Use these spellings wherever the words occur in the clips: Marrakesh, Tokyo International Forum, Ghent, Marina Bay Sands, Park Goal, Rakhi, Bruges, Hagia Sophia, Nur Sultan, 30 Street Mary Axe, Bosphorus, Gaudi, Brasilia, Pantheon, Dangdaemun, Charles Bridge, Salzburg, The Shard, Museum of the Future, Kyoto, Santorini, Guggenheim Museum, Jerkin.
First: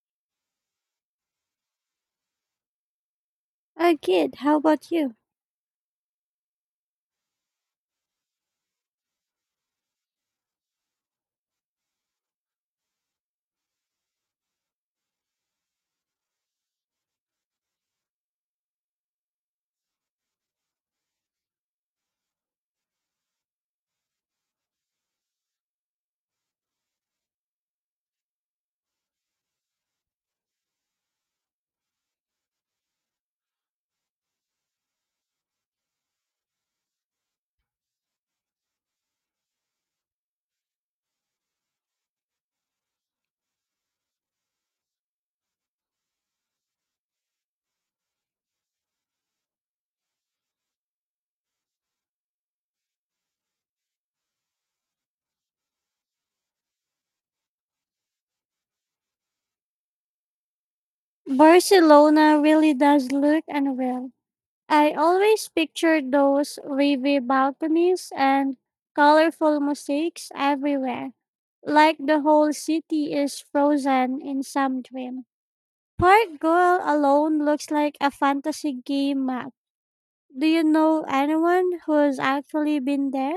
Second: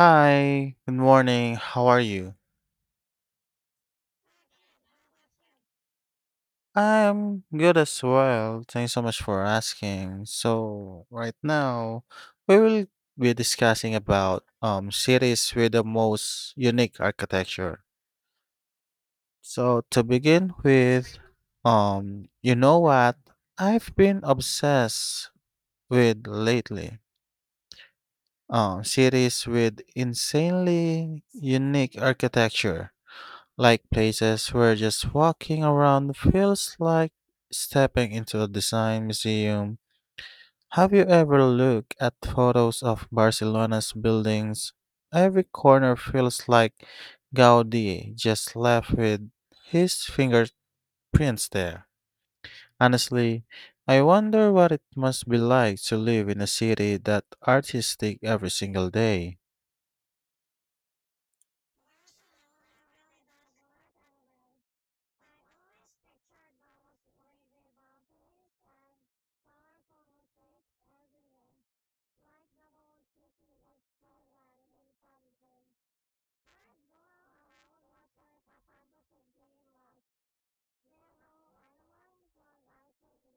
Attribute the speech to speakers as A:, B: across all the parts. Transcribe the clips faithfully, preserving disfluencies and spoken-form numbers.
A: Hi, good morning. How are you?
B: I did. How about you?
A: I'm good as well. Thanks so much for asking. So, right now, we will be discussing about um cities with the most unique architecture. So, to begin with, um, you know what I've been obsessed with lately? Um, cities with insanely unique architecture. Like places where just walking around feels like stepping into a design museum. Have you ever looked at photos of Barcelona's buildings? Every corner feels like Gaudi just left with his fingerprints there. Honestly, I wonder what it must be like to live in a city that artistic every single day.
B: Barcelona really does look unreal. I always picture those wavy balconies and colorful mosaics everywhere, like the whole city is frozen in some dream. Park Goal alone looks like a fantasy game map. Do you know anyone who's actually been there?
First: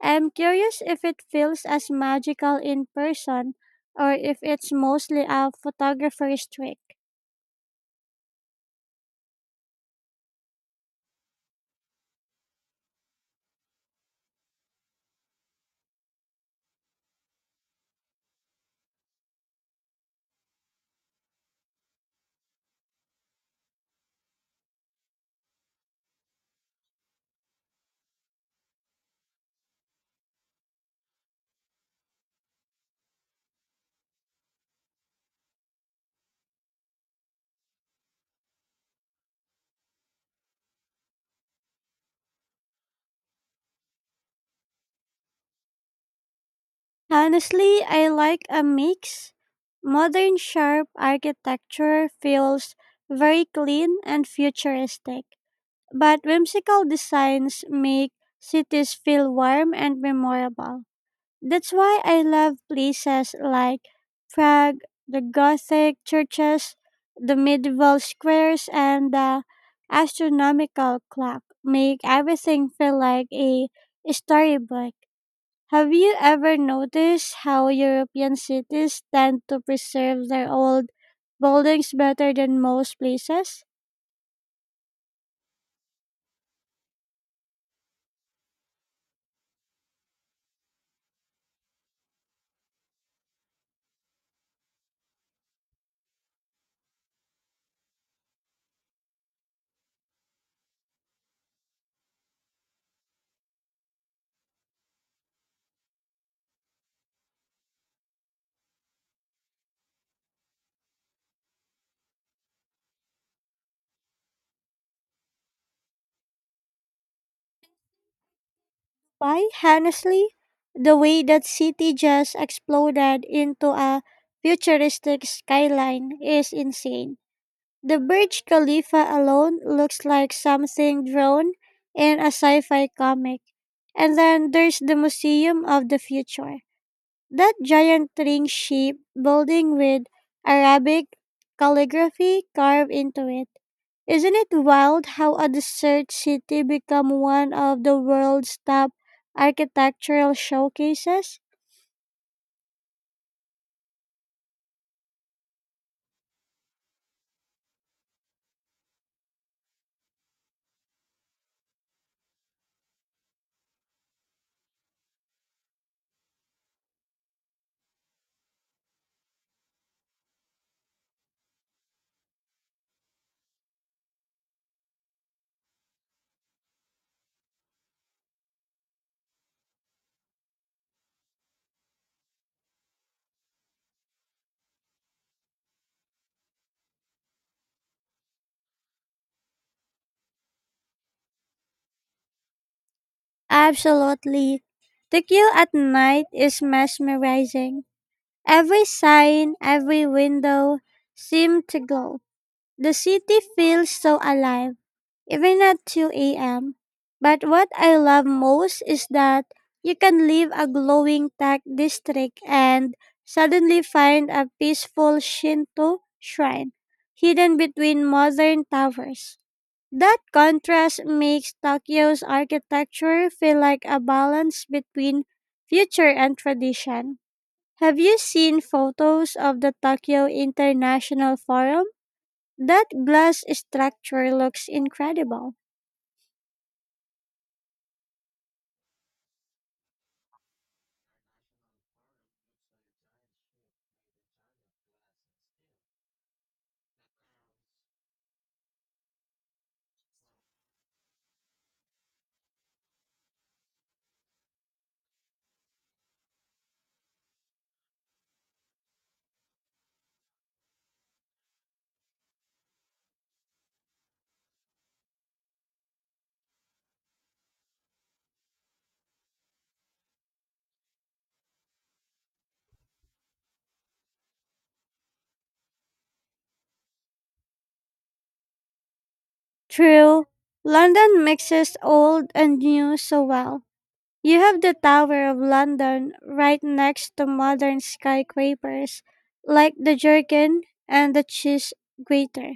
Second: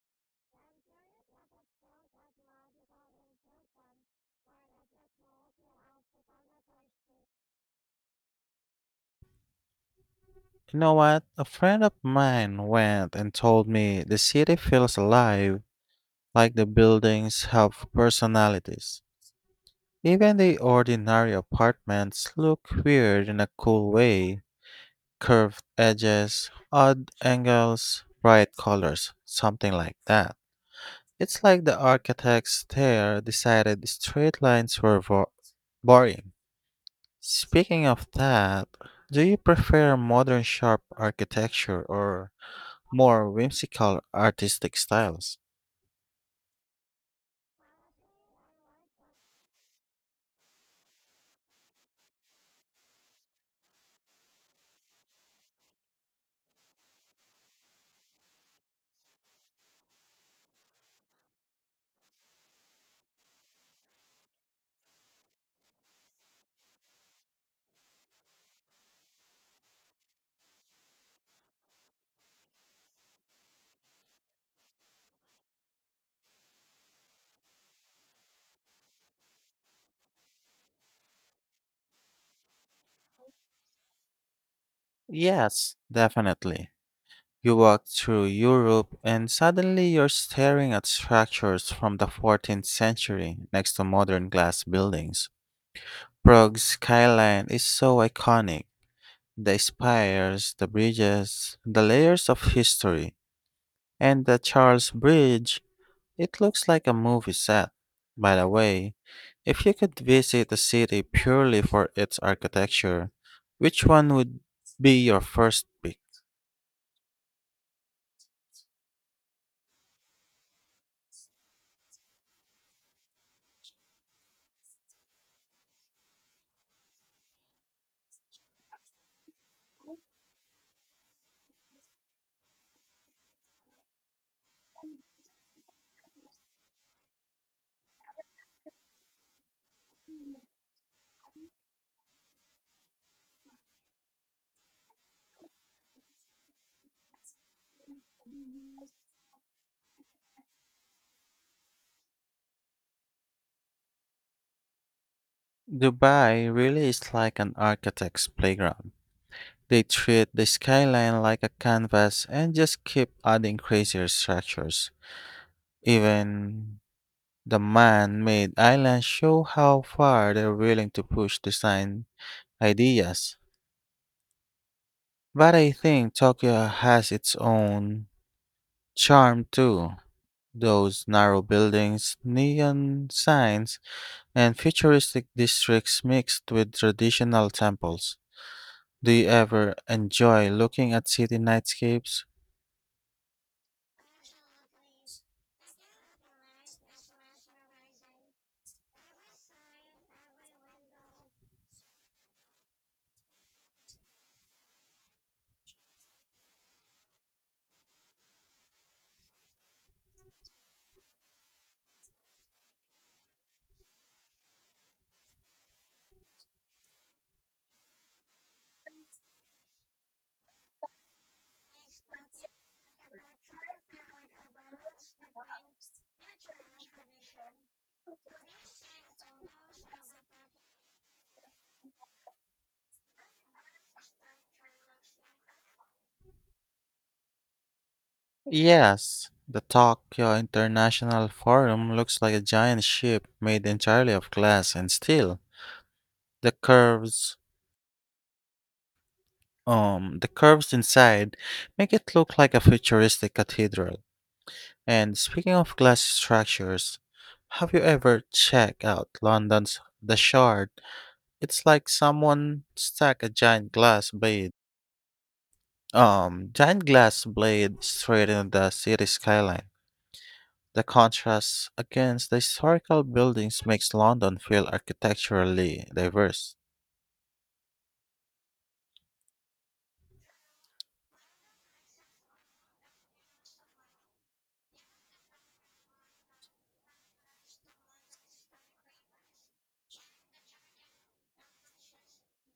B: I'm curious if it feels as magical in person or if it's mostly a photographer's trick.
A: You know what? A friend of mine went and told me the city feels alive like the buildings have personalities. Even the ordinary apartments look weird in a cool way: curved edges, odd angles, bright colors, something like that. It's like the architects there decided straight lines were vo- boring. Speaking of that, do you prefer modern sharp architecture or more whimsical artistic styles?
B: Honestly, I like a mix. Modern sharp architecture feels very clean and futuristic, but whimsical designs make cities feel warm and memorable. That's why I love places like Prague. The Gothic churches, the medieval squares, and the astronomical clock make everything feel like a storybook. Have you ever noticed how European cities tend to preserve their old buildings better than most places?
A: Yes, definitely. You walk through Europe and suddenly you're staring at structures from the fourteenth century next to modern glass buildings. Prague's skyline is so iconic. The spires, the bridges, the layers of history, and the Charles Bridge, it looks like a movie set. By the way, if you could visit a city purely for its architecture, which one would be your first pick?
B: Why, honestly, the way that city just exploded into a futuristic skyline is insane. The Burj Khalifa alone looks like something drawn in a sci fi comic. And then there's the Museum of the Future. That giant ring shaped building with Arabic calligraphy carved into it. Isn't it wild how a desert city become one of the world's top architectural showcases?
A: Dubai really is like an architect's playground. They treat the skyline like a canvas and just keep adding crazier structures. Even the man made islands show how far they're willing to push design ideas. But I think Tokyo has its own charm too. Those narrow buildings, neon signs, and futuristic districts mixed with traditional temples. Do you ever enjoy looking at city nightscapes?
B: Absolutely. The queue at night is mesmerizing. Every sign, every window seemed to glow. The city feels so alive, even at two a m. But what I love most is that you can leave a glowing tech district and suddenly find a peaceful Shinto shrine hidden between modern towers. That contrast makes Tokyo's architecture feel like a balance between future and tradition. Have you seen photos of the Tokyo International Forum? That glass structure looks incredible.
A: Yes, the Tokyo International Forum looks like a giant ship made entirely of glass and steel. The curves, um, the curves inside make it look like a futuristic cathedral. And speaking of glass structures, have you ever checked out London's The Shard? It's like someone stuck a giant glass blade, um, giant glass blade straight into the city skyline. The contrast against the historical buildings makes London feel architecturally diverse.
B: True, London mixes old and new so well. You have the Tower of London right next to modern skyscrapers like the Jerkin and the Cheese Grater.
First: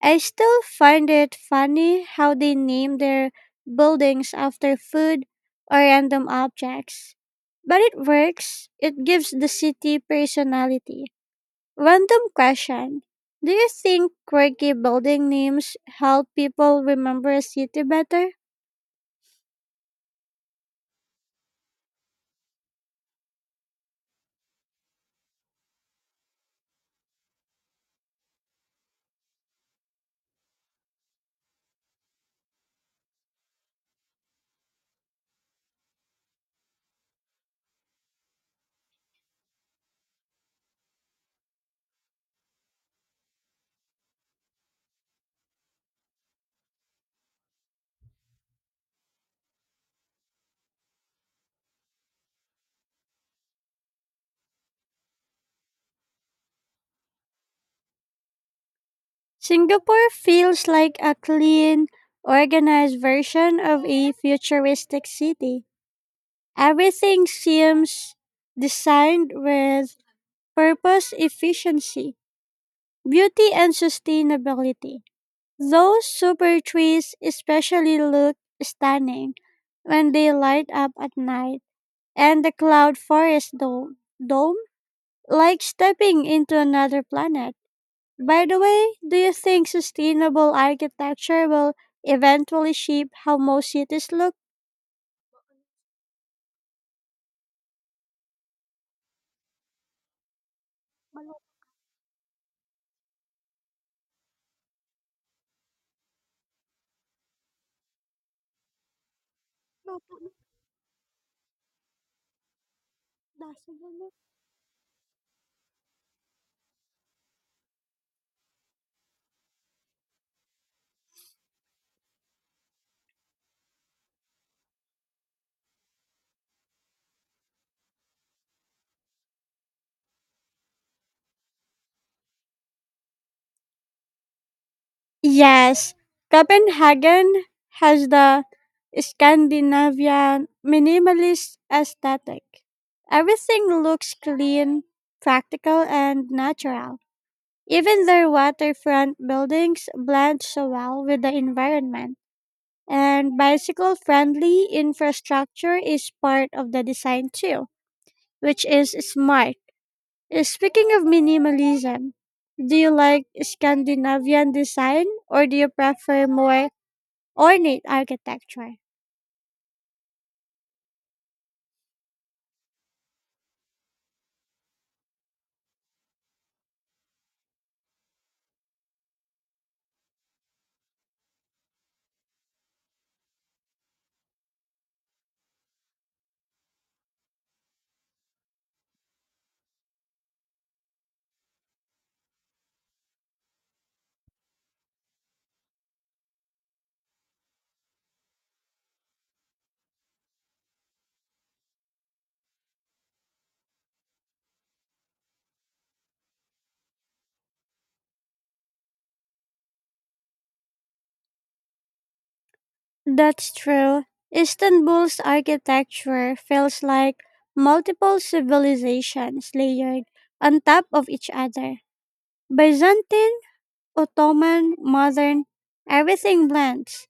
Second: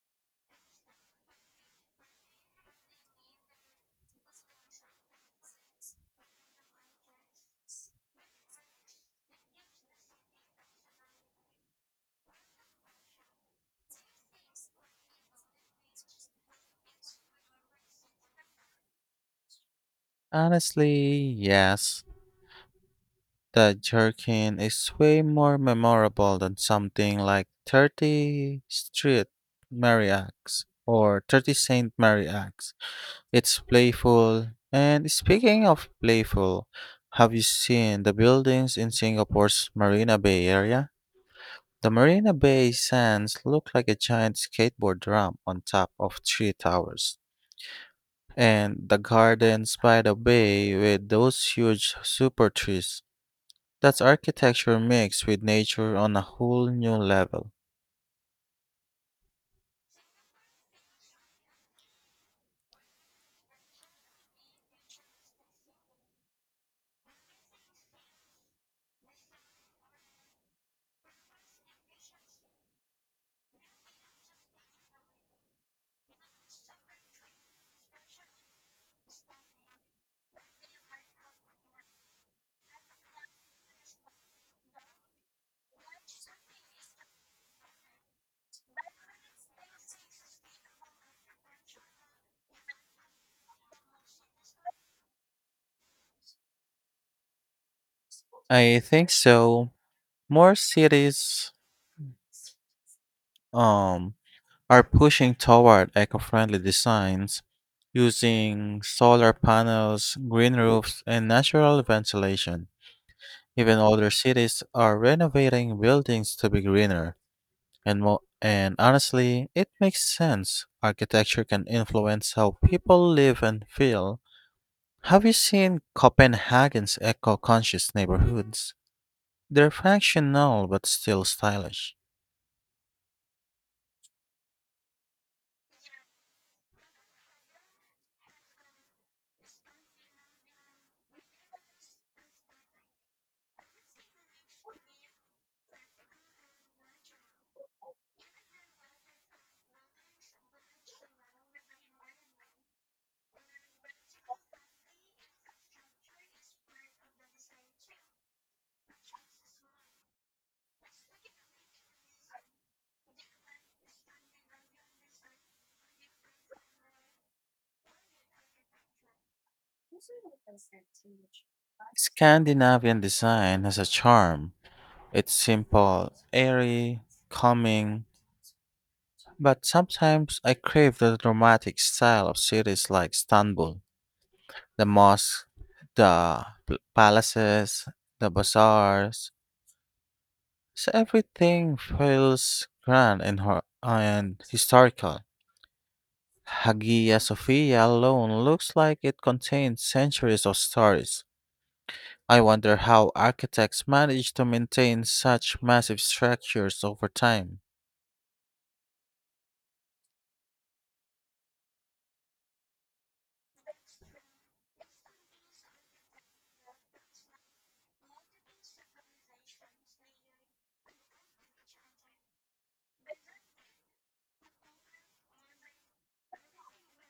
B: I still find it funny how they name their buildings after food or random objects. But it works. It gives the city personality. Random question. Do you think quirky building names help people remember a city better?
A: Honestly, yes. The jerkin is way more memorable than something like thirty Street Mary Axe or thirty saint Mary Axe. It's playful. And speaking of playful, have you seen the buildings in Singapore's Marina Bay area? The Marina Bay sands look like a giant skateboard ramp on top of three towers. And the gardens by the bay with those huge super trees. That's architecture mixed with nature on a whole new level.
B: Singapore feels like a clean, organized version of a futuristic city. Everything seems designed with purpose, efficiency, beauty, and sustainability. Those super trees especially look stunning when they light up at night, and the cloud forest dome. dome Like stepping into another planet. By the way, do you think sustainable architecture will eventually shape how most cities look?
A: I think so. More cities um are pushing toward eco-friendly designs using solar panels, green roofs, and natural ventilation. Even older cities are renovating buildings to be greener, and mo- and honestly, it makes sense. Architecture can influence how people live and feel. Have you seen Copenhagen's eco-conscious neighborhoods? They're functional but still stylish.
B: Yes, Copenhagen has the Scandinavian minimalist aesthetic. Everything looks clean, practical, and natural. Even their waterfront buildings blend so well with the environment. And bicycle friendly infrastructure is part of the design too, which is smart. Uh, Speaking of minimalism, do you like Scandinavian design or do you prefer more ornate architecture?
A: Scandinavian design has a charm. It's simple, airy, calming, but sometimes I crave the dramatic style of cities like Istanbul. The mosque, the pl- palaces, the bazaars. So everything feels grand and, hor- and historical. Hagia Sophia alone looks like it contains centuries of stories. I wonder how architects manage to maintain such massive structures over time.
B: That's true. Istanbul's architecture feels like multiple civilizations layered on top of each other. Byzantine, Ottoman, modern, everything blends.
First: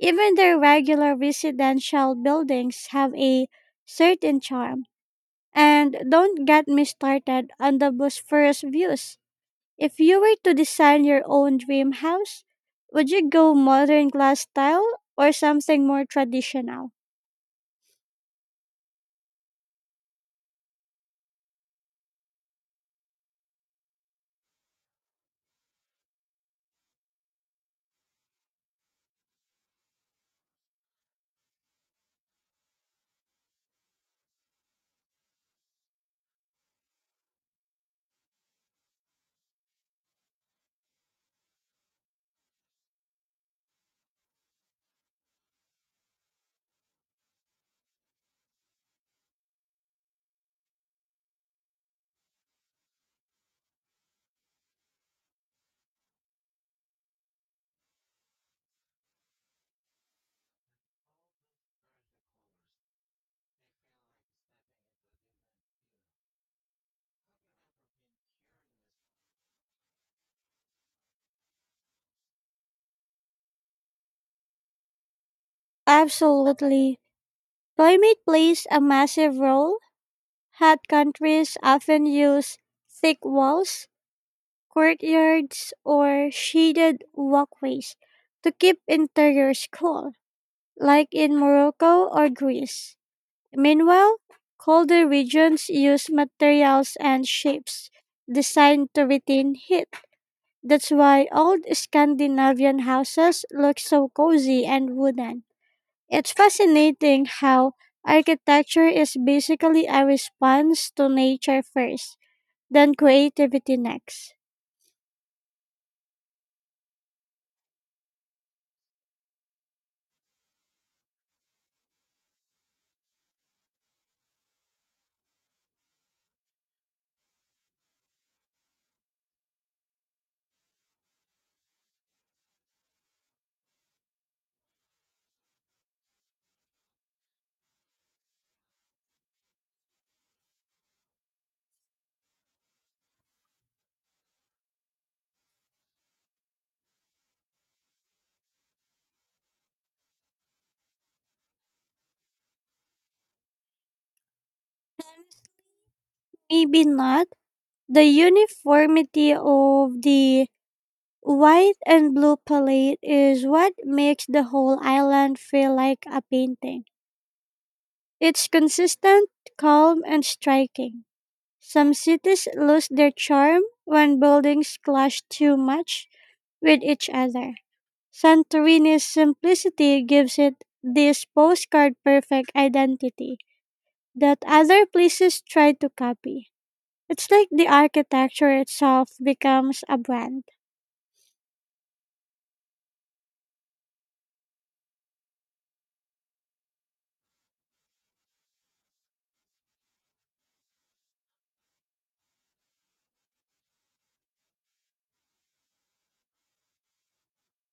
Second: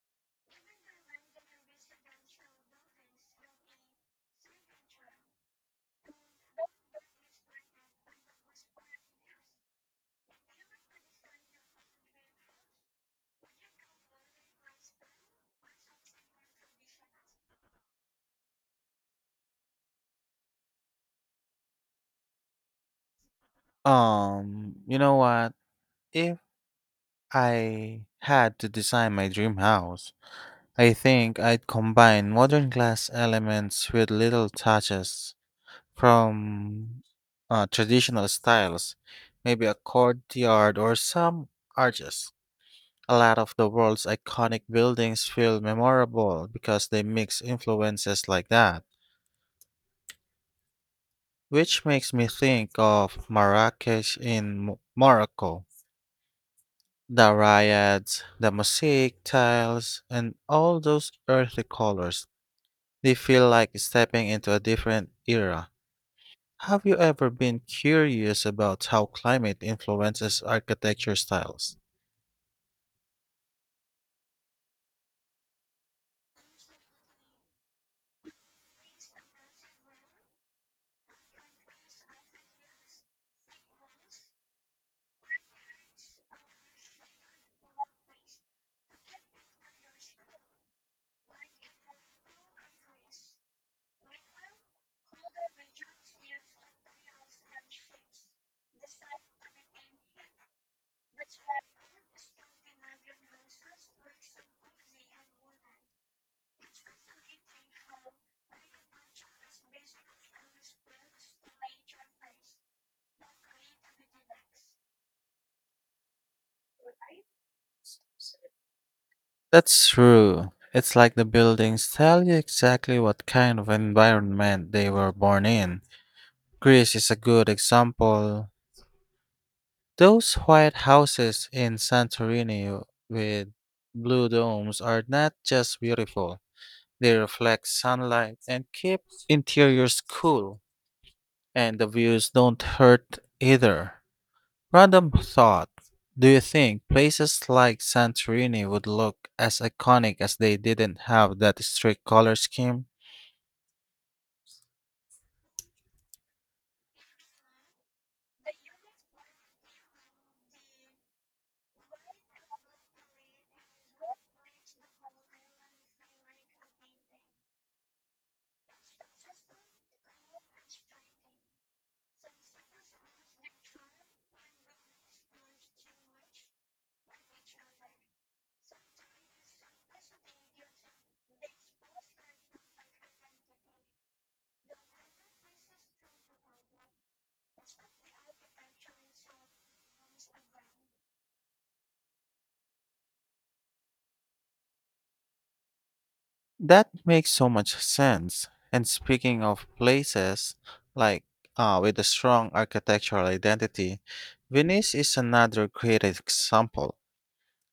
B: Even their regular residential buildings have a certain charm. And don't get me started on the Bosphorus views. If you were to design your own dream house, would you go modern glass style or something more traditional?
A: Um, you know what? If I had to design my dream house, I think I'd combine modern glass elements with little touches from uh, traditional styles, maybe a courtyard or some arches. A lot of the world's iconic buildings feel memorable because they mix influences like that, which makes me think of Marrakesh in Mo- Morocco. The riots, the mosaic tiles, and all those earthy colors. They feel like stepping into a different era. Have you ever been curious about how climate influences architecture styles?
B: Absolutely. Climate plays a massive role. Hot countries often use thick walls, courtyards, or shaded walkways to keep interiors cool, like in Morocco or Greece. Meanwhile, colder regions use materials and shapes designed to retain heat. That's why old Scandinavian houses look so cozy and wooden. It's fascinating how architecture is basically a response to nature first, then creativity next.
A: That's true. It's like the buildings tell you exactly what kind of environment they were born in. Greece is a good example. Those white houses in Santorini with blue domes are not just beautiful, they reflect sunlight and keep interiors cool. And the views don't hurt either. Random thought. Do you think places like Santorini would look as iconic as they didn't have that strict color scheme?
B: Maybe not. The uniformity of the white and blue palette is what makes the whole island feel like a painting. It's consistent, calm, and striking. Some cities lose their charm when buildings clash too much with each other. Santorini's simplicity gives it this postcard perfect identity that other places try to copy. It's like the architecture itself becomes a brand.
A: That makes so much sense. And speaking of places like uh, with a strong architectural identity, Venice is another great example.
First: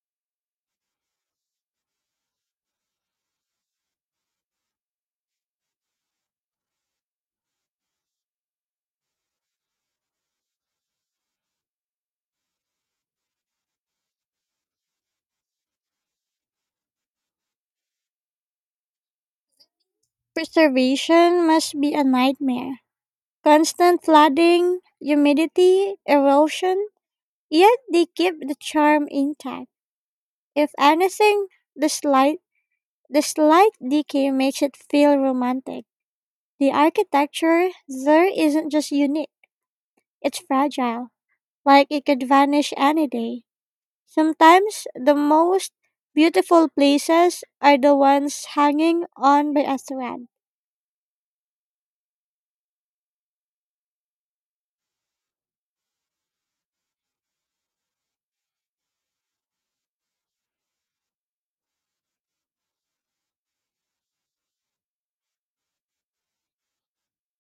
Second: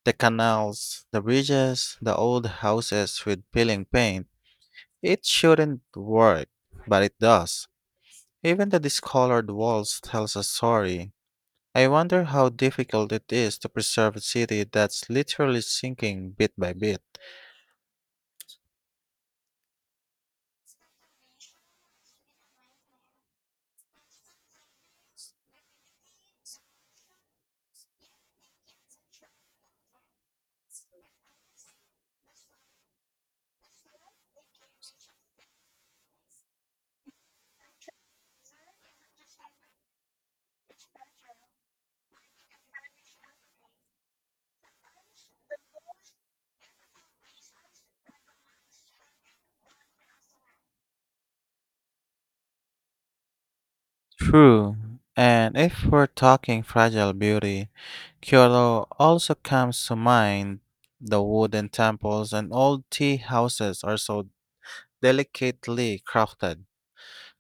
A: The canals, the bridges, the old houses with peeling paint. It shouldn't work, but it does. Even the discolored walls tells a story. I wonder how difficult it is to preserve a city that's literally sinking bit by bit.
B: Preservation must be a nightmare. Constant flooding, humidity, erosion, yet they keep the charm intact. If anything, the slight the slight decay makes it feel romantic. The architecture there isn't just unique, it's fragile, like it could vanish any day. Sometimes the most beautiful places are the ones hanging on by a thread.
A: True. And if we're talking fragile beauty, Kyoto also comes to mind. The wooden temples and old tea houses are so delicately crafted.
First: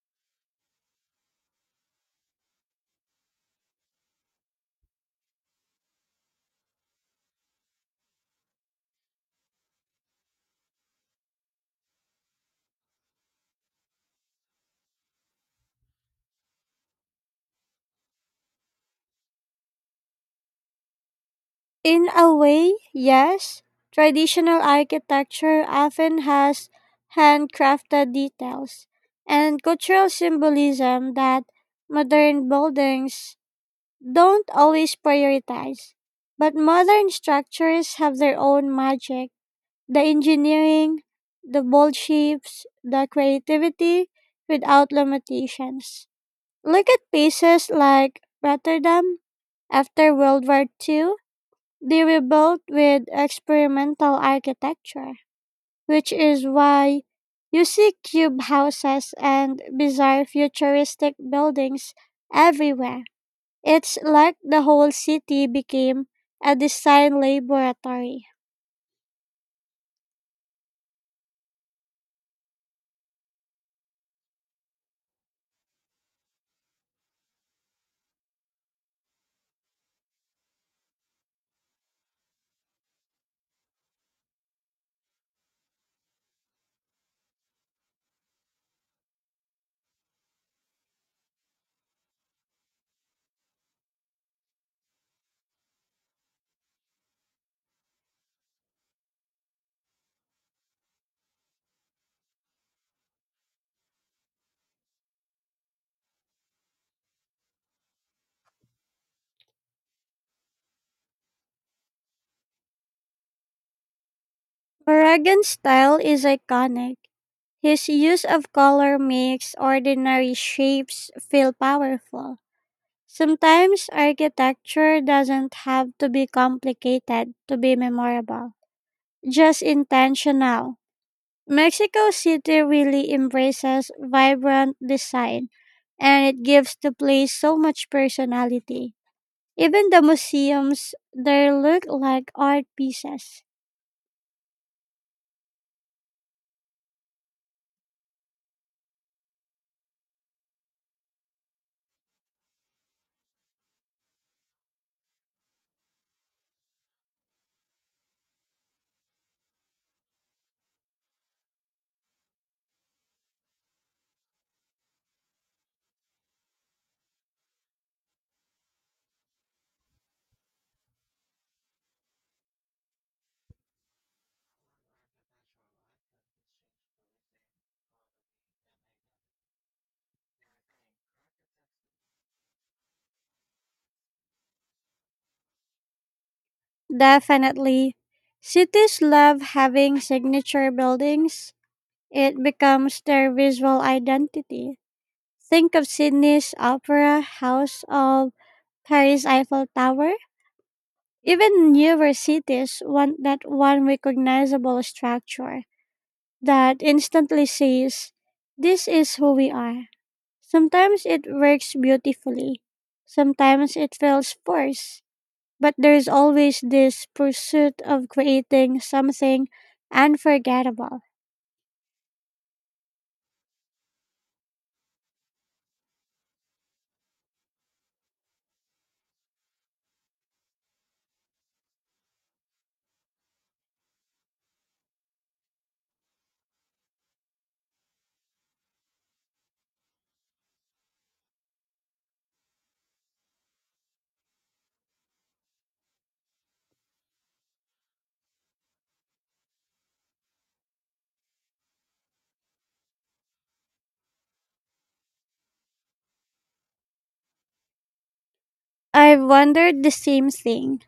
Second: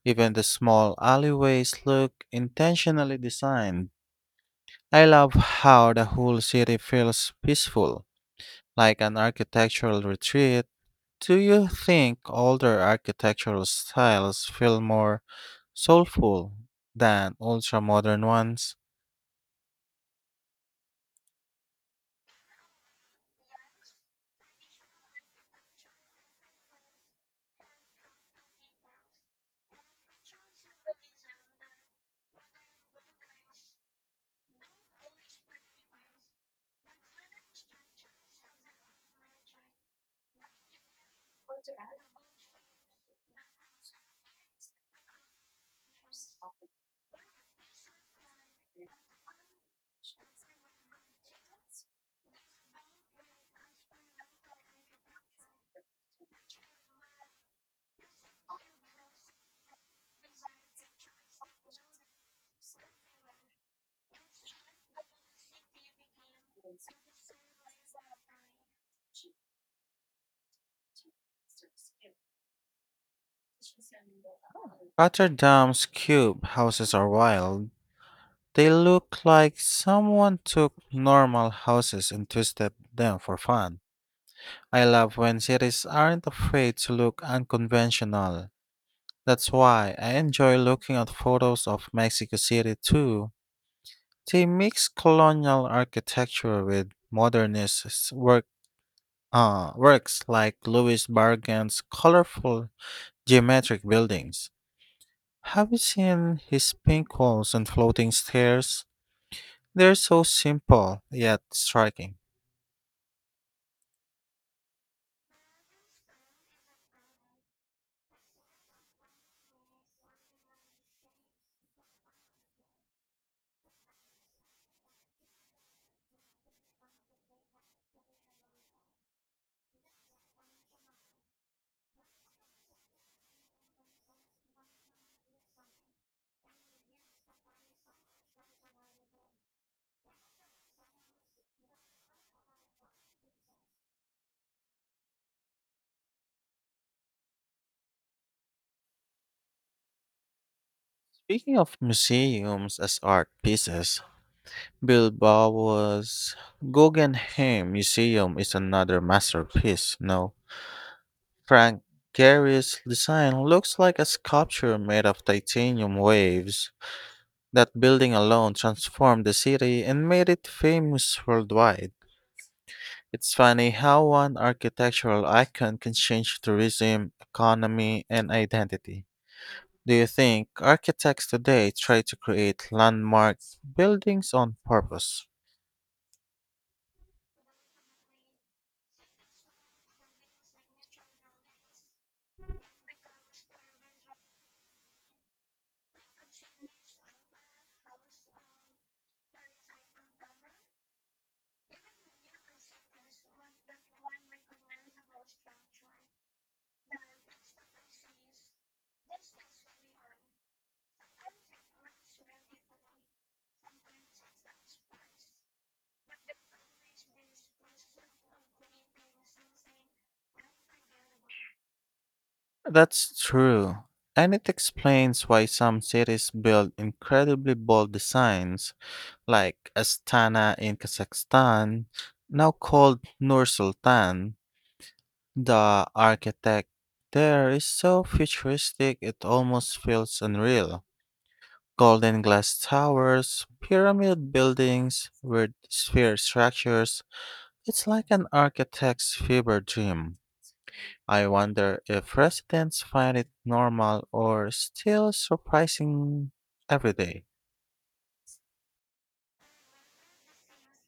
A: Even the small alleyways look intentionally designed. I love how the whole city feels peaceful like an architectural retreat. Do you think older architectural styles feel more soulful than ultra modern ones?
B: In a way, yes. Traditional architecture often has handcrafted details and cultural symbolism that modern buildings don't always prioritize. But modern structures have their own magic. The engineering, the bold shapes, the creativity without limitations. Look at places like Rotterdam after World War Two. They were built with experimental architecture, which is why you see cube houses and bizarre futuristic buildings everywhere. It's like the whole city became a design laboratory.
A: Rotterdam's cube houses are wild. They look like someone took normal houses and twisted them for fun. I love when cities aren't afraid to look unconventional. That's why I enjoy looking at photos of Mexico City too. They mix colonial architecture with modernist work, uh, works like Louis Bargain's colorful geometric buildings. Have you seen his pink walls and floating stairs? They're so simple yet striking.
B: Moragan's style is iconic. His use of color makes ordinary shapes feel powerful. Sometimes architecture doesn't have to be complicated to be memorable, just intentional. Mexico City really embraces vibrant design, and it gives the place so much personality. Even the museums, they look like art pieces.
A: Speaking of museums as art pieces, Bilbao's Guggenheim Museum is another masterpiece. No, Frank Gehry's design looks like a sculpture made of titanium waves. That building alone transformed the city and made it famous worldwide. It's funny how one architectural icon can change tourism, economy, and identity. Do you think architects today try to create landmark buildings on purpose?
B: Definitely. Cities love having signature buildings. It becomes their visual identity. Think of Sydney's Opera House of Paris Eiffel Tower. Even newer cities want that one recognizable structure that instantly says, "This is who we are." Sometimes it works beautifully, sometimes it feels forced, but there's always this pursuit of creating something unforgettable.
A: That's true. And it explains why some cities build incredibly bold designs like Astana in Kazakhstan, now called Nur Sultan. The architect there is so futuristic it almost feels unreal. Golden glass towers, pyramid buildings, weird sphere structures. It's like an architect's fever dream. I wonder if residents find it normal or still surprising every day.
B: I've wondered the same thing.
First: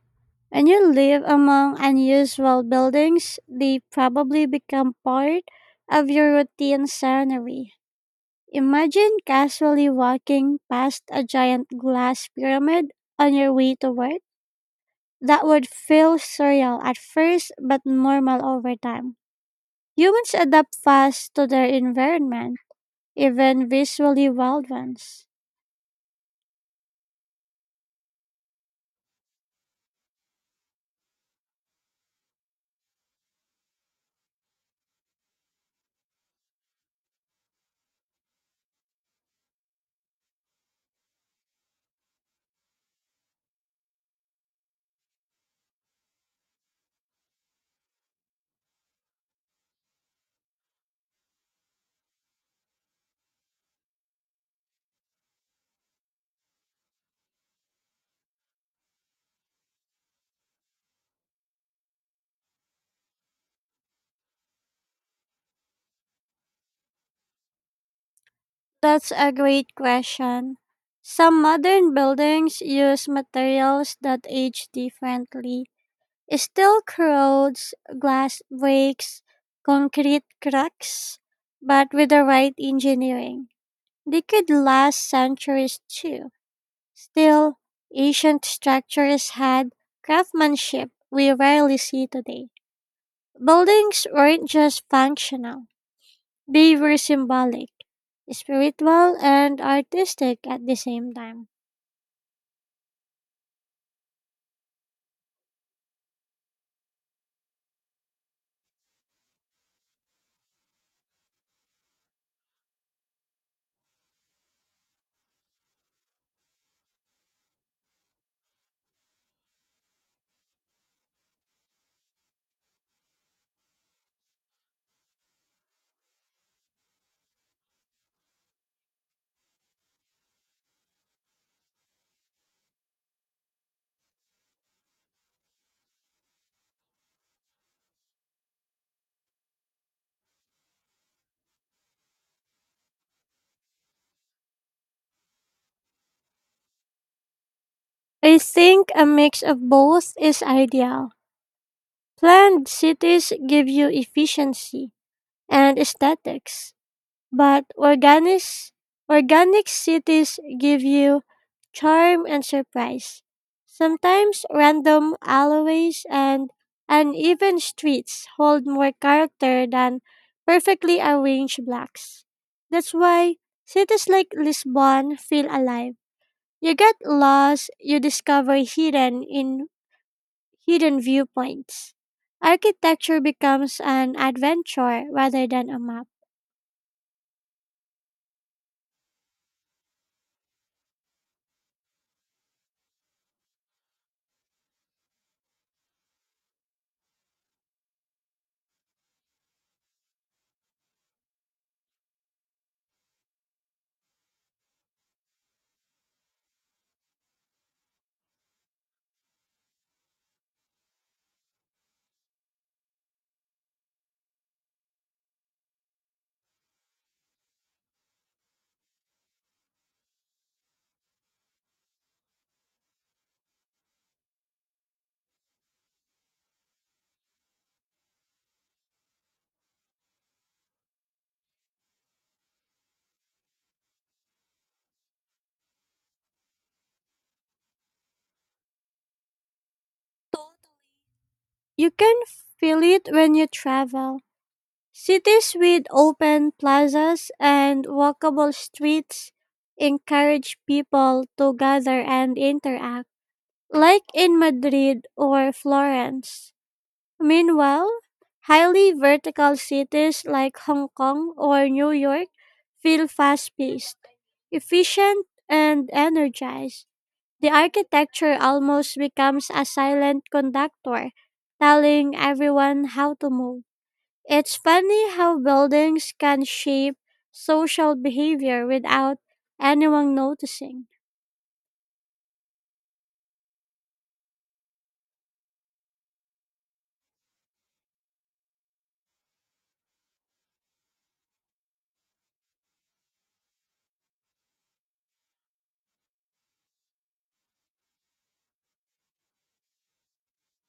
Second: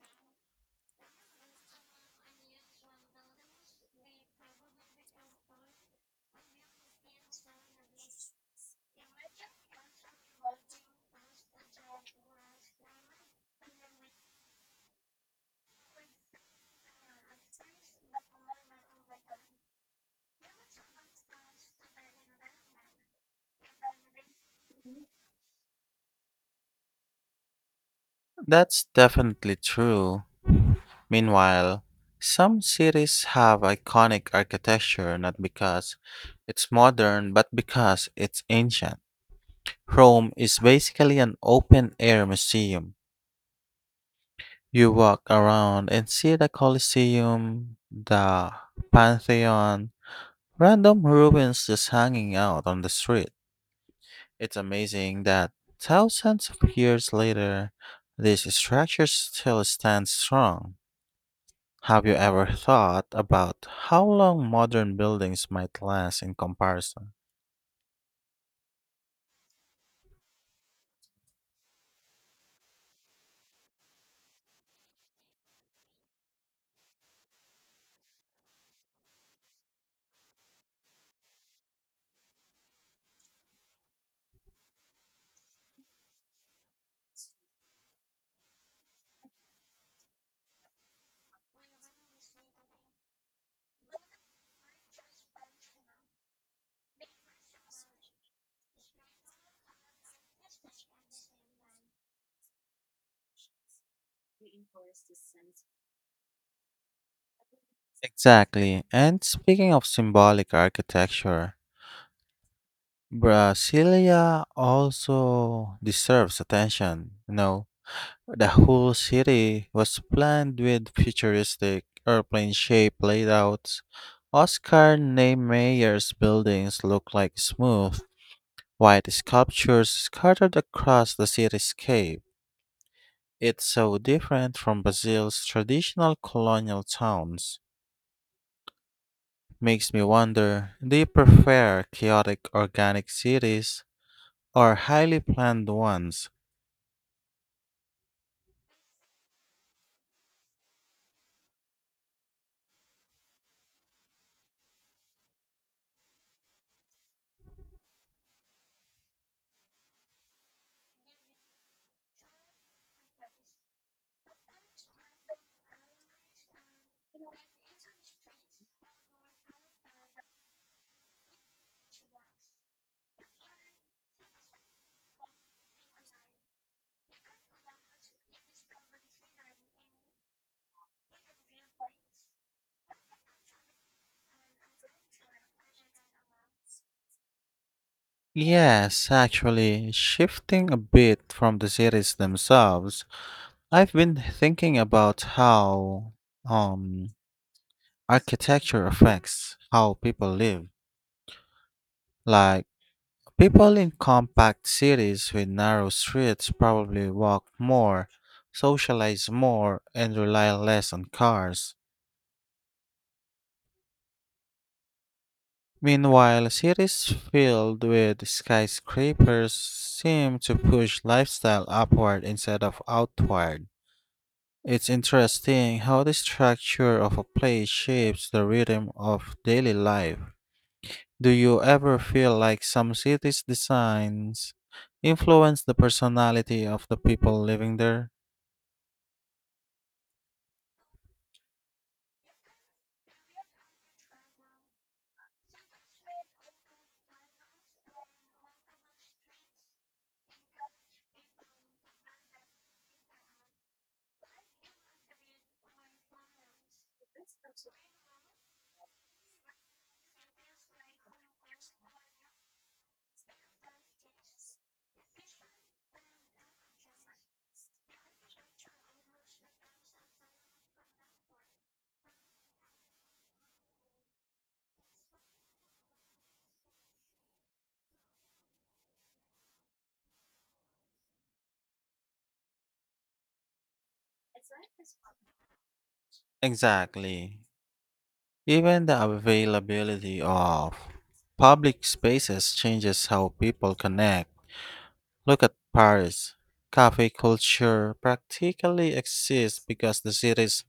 B: When you live among unusual buildings, they probably become part of your routine scenery. Imagine casually walking past a giant glass pyramid on your way to work. That would feel surreal at first, but normal over time. Humans adapt fast to their environment, even visually wild ones.
A: That's definitely true. Meanwhile, some cities have iconic architecture not because it's modern but because it's ancient. Rome is basically an open air museum. You walk around and see the Colosseum, the Pantheon, random ruins just hanging out on the street. It's amazing that thousands of years later, this structure still stands strong. Have you ever thought about how long modern buildings might last in comparison?
B: That's a great question. Some modern buildings use materials that age differently. Steel corrodes, glass breaks, concrete cracks, but with the right engineering, they could last centuries too. Still, ancient structures had craftsmanship we rarely see today. Buildings weren't just functional, they were symbolic, spiritual, and artistic at the same time.
A: Exactly. And speaking of symbolic architecture, Brasilia also deserves attention. You know, the whole city was planned with futuristic airplane shaped layouts. Oscar Niemeyer's buildings look like smooth, white sculptures scattered across the cityscape. It's so different from Brazil's traditional colonial towns. Makes me wonder, do you prefer chaotic organic cities or highly planned ones?
B: I think a mix of both is ideal. Planned cities give you efficiency and aesthetics, but organic organic cities give you charm and surprise. Sometimes random alleyways and uneven streets hold more character than perfectly arranged blocks. That's why cities like Lisbon feel alive. You get lost, you discover hidden in hidden viewpoints. Architecture becomes an adventure rather than a map.
A: Yes, actually, shifting a bit from the cities themselves, I've been thinking about how um, architecture affects how people live. Like, people in compact cities with narrow streets probably walk more, socialize more, and rely less on cars. Meanwhile, cities filled with skyscrapers seem to push lifestyle upward instead of outward. It's interesting how the structure of a place shapes the rhythm of daily life. Do you ever feel like some cities' designs influence the personality of the people living there?
B: You can feel it when you travel. Cities with open plazas and walkable streets encourage people to gather and interact, like in Madrid or Florence. Meanwhile, highly vertical cities like Hong Kong or New York feel fast paced, efficient, and energized. The architecture almost becomes a silent conductor, telling everyone how to move. It's funny how buildings can shape social behavior without anyone noticing.
A: Exactly. Even the availability of public spaces changes how people connect. Look at Paris. Cafe culture practically exists because the city's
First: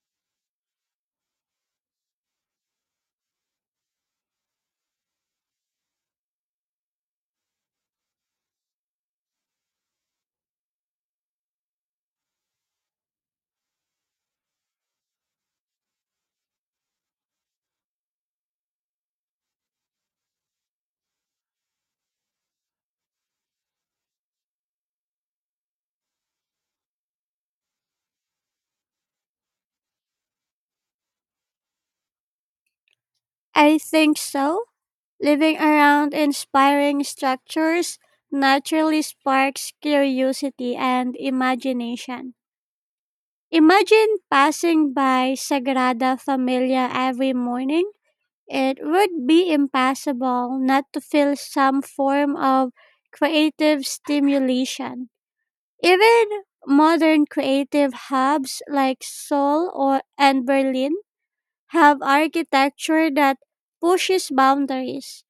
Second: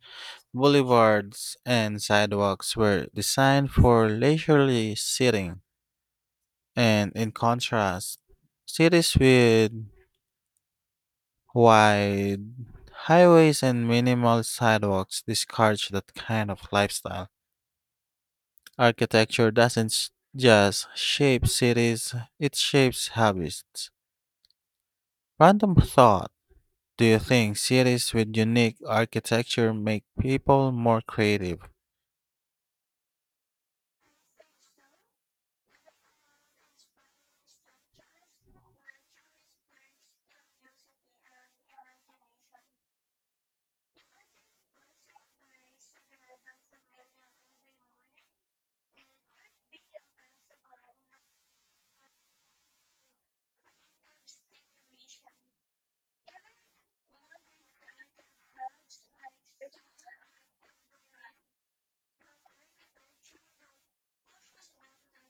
A: boulevards and sidewalks were designed for leisurely sitting. And in contrast, cities with wide highways and minimal sidewalks discourage that kind of lifestyle. Architecture doesn't s- just shape cities, it shapes habits. Random thought. Do you think cities with unique architecture make people more creative?
B: I think so. Living around inspiring structures naturally sparks curiosity and imagination. Imagine passing by Sagrada Familia every morning. It would be impossible not to feel some form of creative stimulation. Even modern creative hubs like Seoul or and Berlin have architecture that pushes boundaries.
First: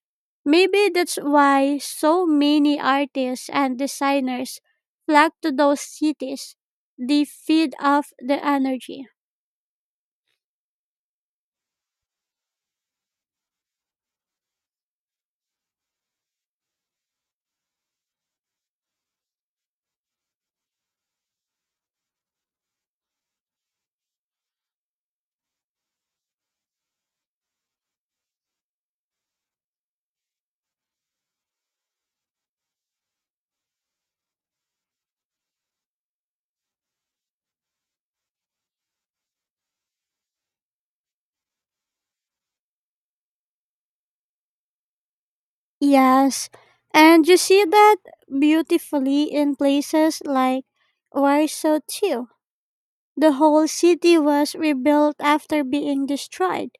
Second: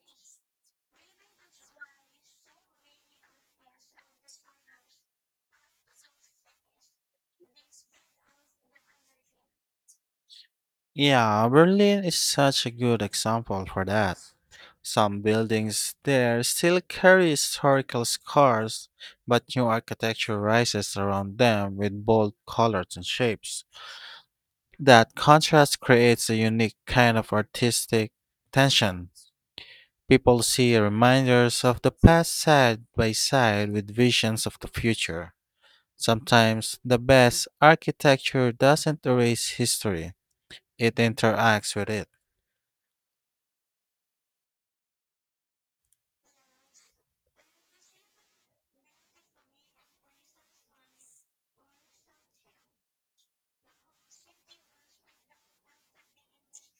B: Maybe that's why so many artists and designers flock to those cities. They feed off the energy.
A: Yeah, Berlin is such a good example for that. Some buildings there still carry historical scars, but new architecture rises around them with bold colors and shapes. That contrast creates a unique kind of artistic tension. People see reminders of the past side by side with visions of the future. Sometimes the best architecture doesn't erase history, it interacts with it.
B: Yes, and you see that beautifully in places like Warsaw too. The whole city was rebuilt after being destroyed,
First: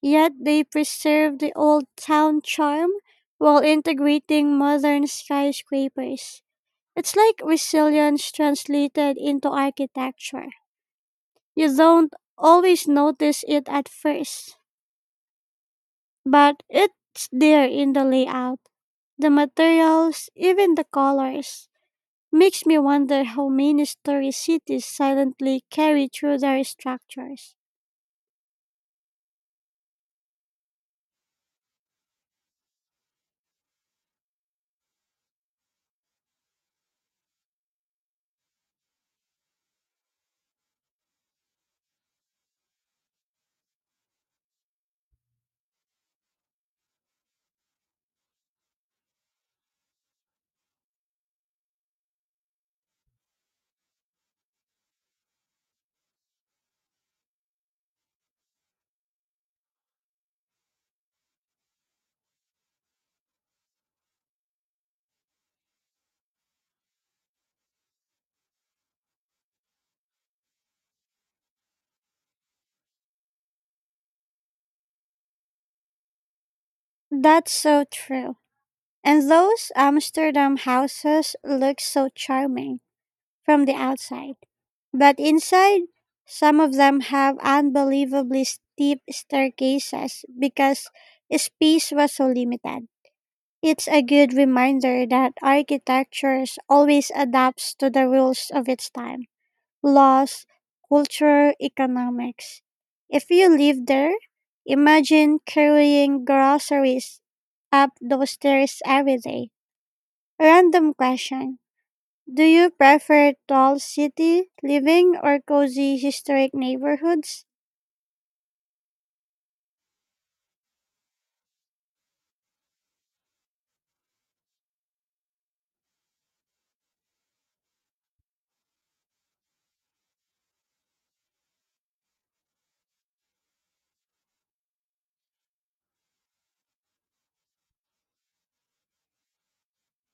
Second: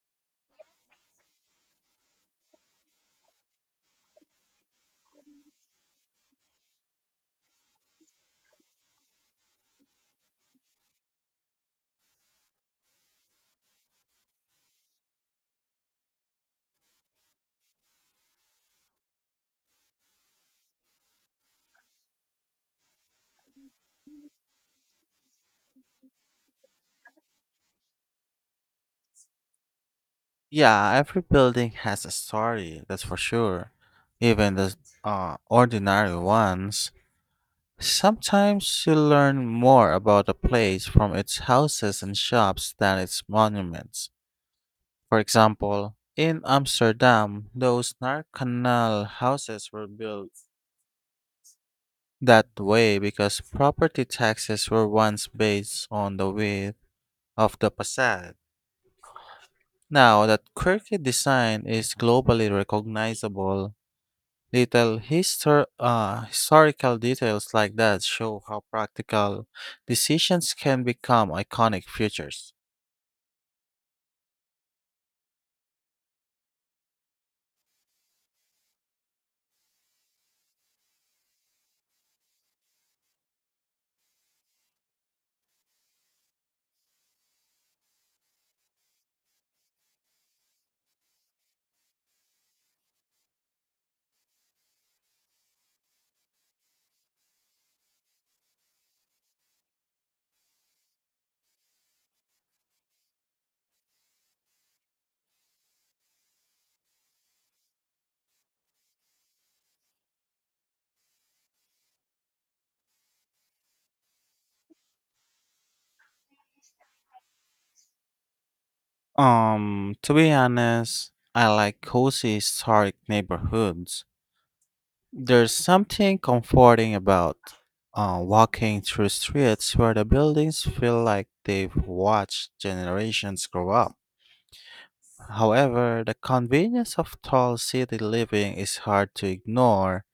B: yet they preserved the old town charm while integrating modern skyscrapers. It's like resilience translated into architecture. You don't always notice it at first, but it's there in the layout, the materials, even the colors. Makes me wonder how many story cities silently carry through their structures.
A: Yeah, every building has a story, that's for sure. Even the uh, ordinary ones. Sometimes you learn more about a place from its houses and shops than its monuments. For example, in Amsterdam, those narcanal houses were built that way because property taxes were once based on the width of the facade. Now that quirky design is globally recognizable. Little histor- uh, historical details like that show how practical decisions can become iconic features.
B: That's so true. And those Amsterdam houses look so charming from the outside. But inside, some of them have unbelievably steep staircases because space was so limited. It's a good reminder that architecture always adapts to the rules of its time: laws, culture, economics. If you live there, imagine carrying groceries up those stairs every day. Random question. Do you prefer tall city living or cozy historic neighborhoods?
A: Um, to be honest, I like cozy historic neighborhoods. There's something comforting about uh, walking through streets where the buildings feel like they've watched generations grow up. However, the convenience of tall city living is hard to ignore.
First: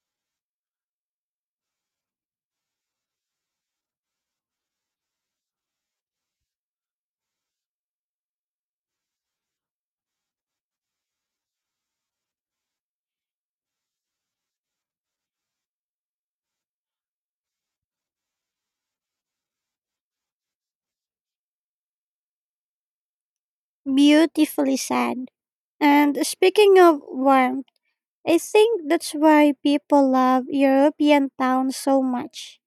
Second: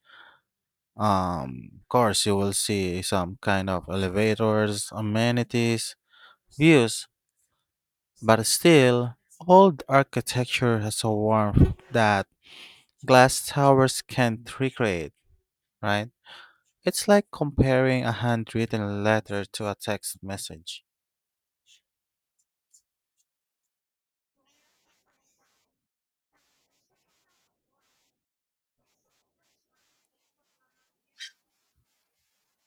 A: Um, of course, you will see some kind of elevators, amenities, views, but still, old architecture has a warmth that glass towers can't recreate, right? It's like comparing a handwritten letter to a text message.
B: Beautifully said. And speaking of warmth, I think that's why people love European towns so much.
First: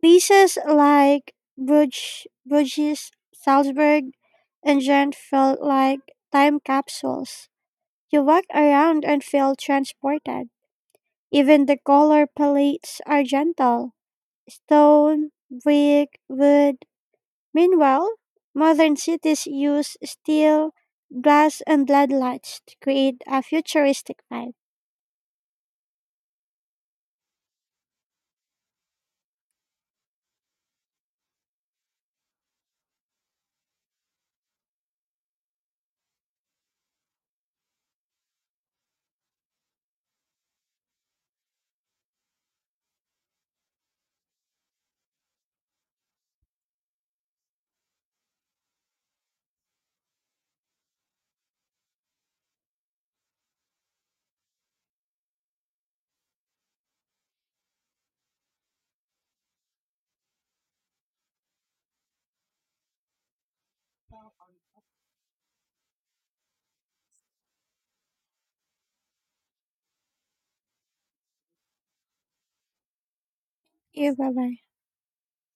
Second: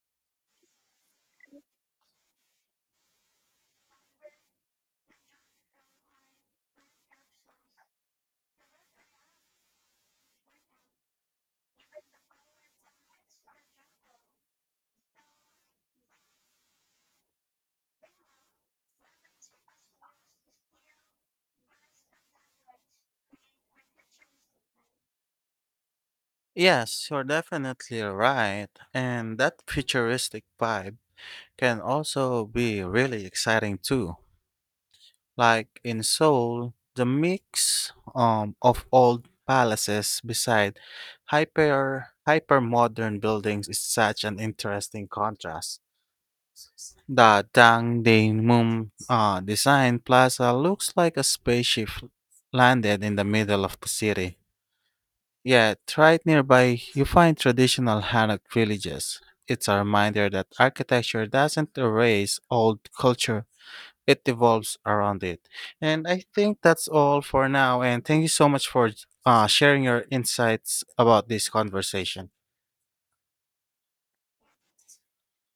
B: Places like Bruges, Bruges, Salzburg, and Ghent felt like time capsules. You walk around and feel transported. Even the color palettes are gentle: stone, brick, wood. Meanwhile, modern cities use steel, glass, and L E D lights to create a futuristic vibe.
A: Yes, you're definitely right, and that futuristic vibe can also be really exciting too. Like in Seoul, the mix um, of old palaces beside hyper hyper modern buildings is such an interesting contrast. The Dangdaemun uh, design plaza looks like a spaceship landed in the middle of the city. Yet, right nearby, you find traditional Hanok villages. It's a reminder that architecture doesn't erase old culture, it evolves around it. And I think that's all for now. And thank you so much for uh, sharing your insights about this conversation.
B: Yeah, bye bye.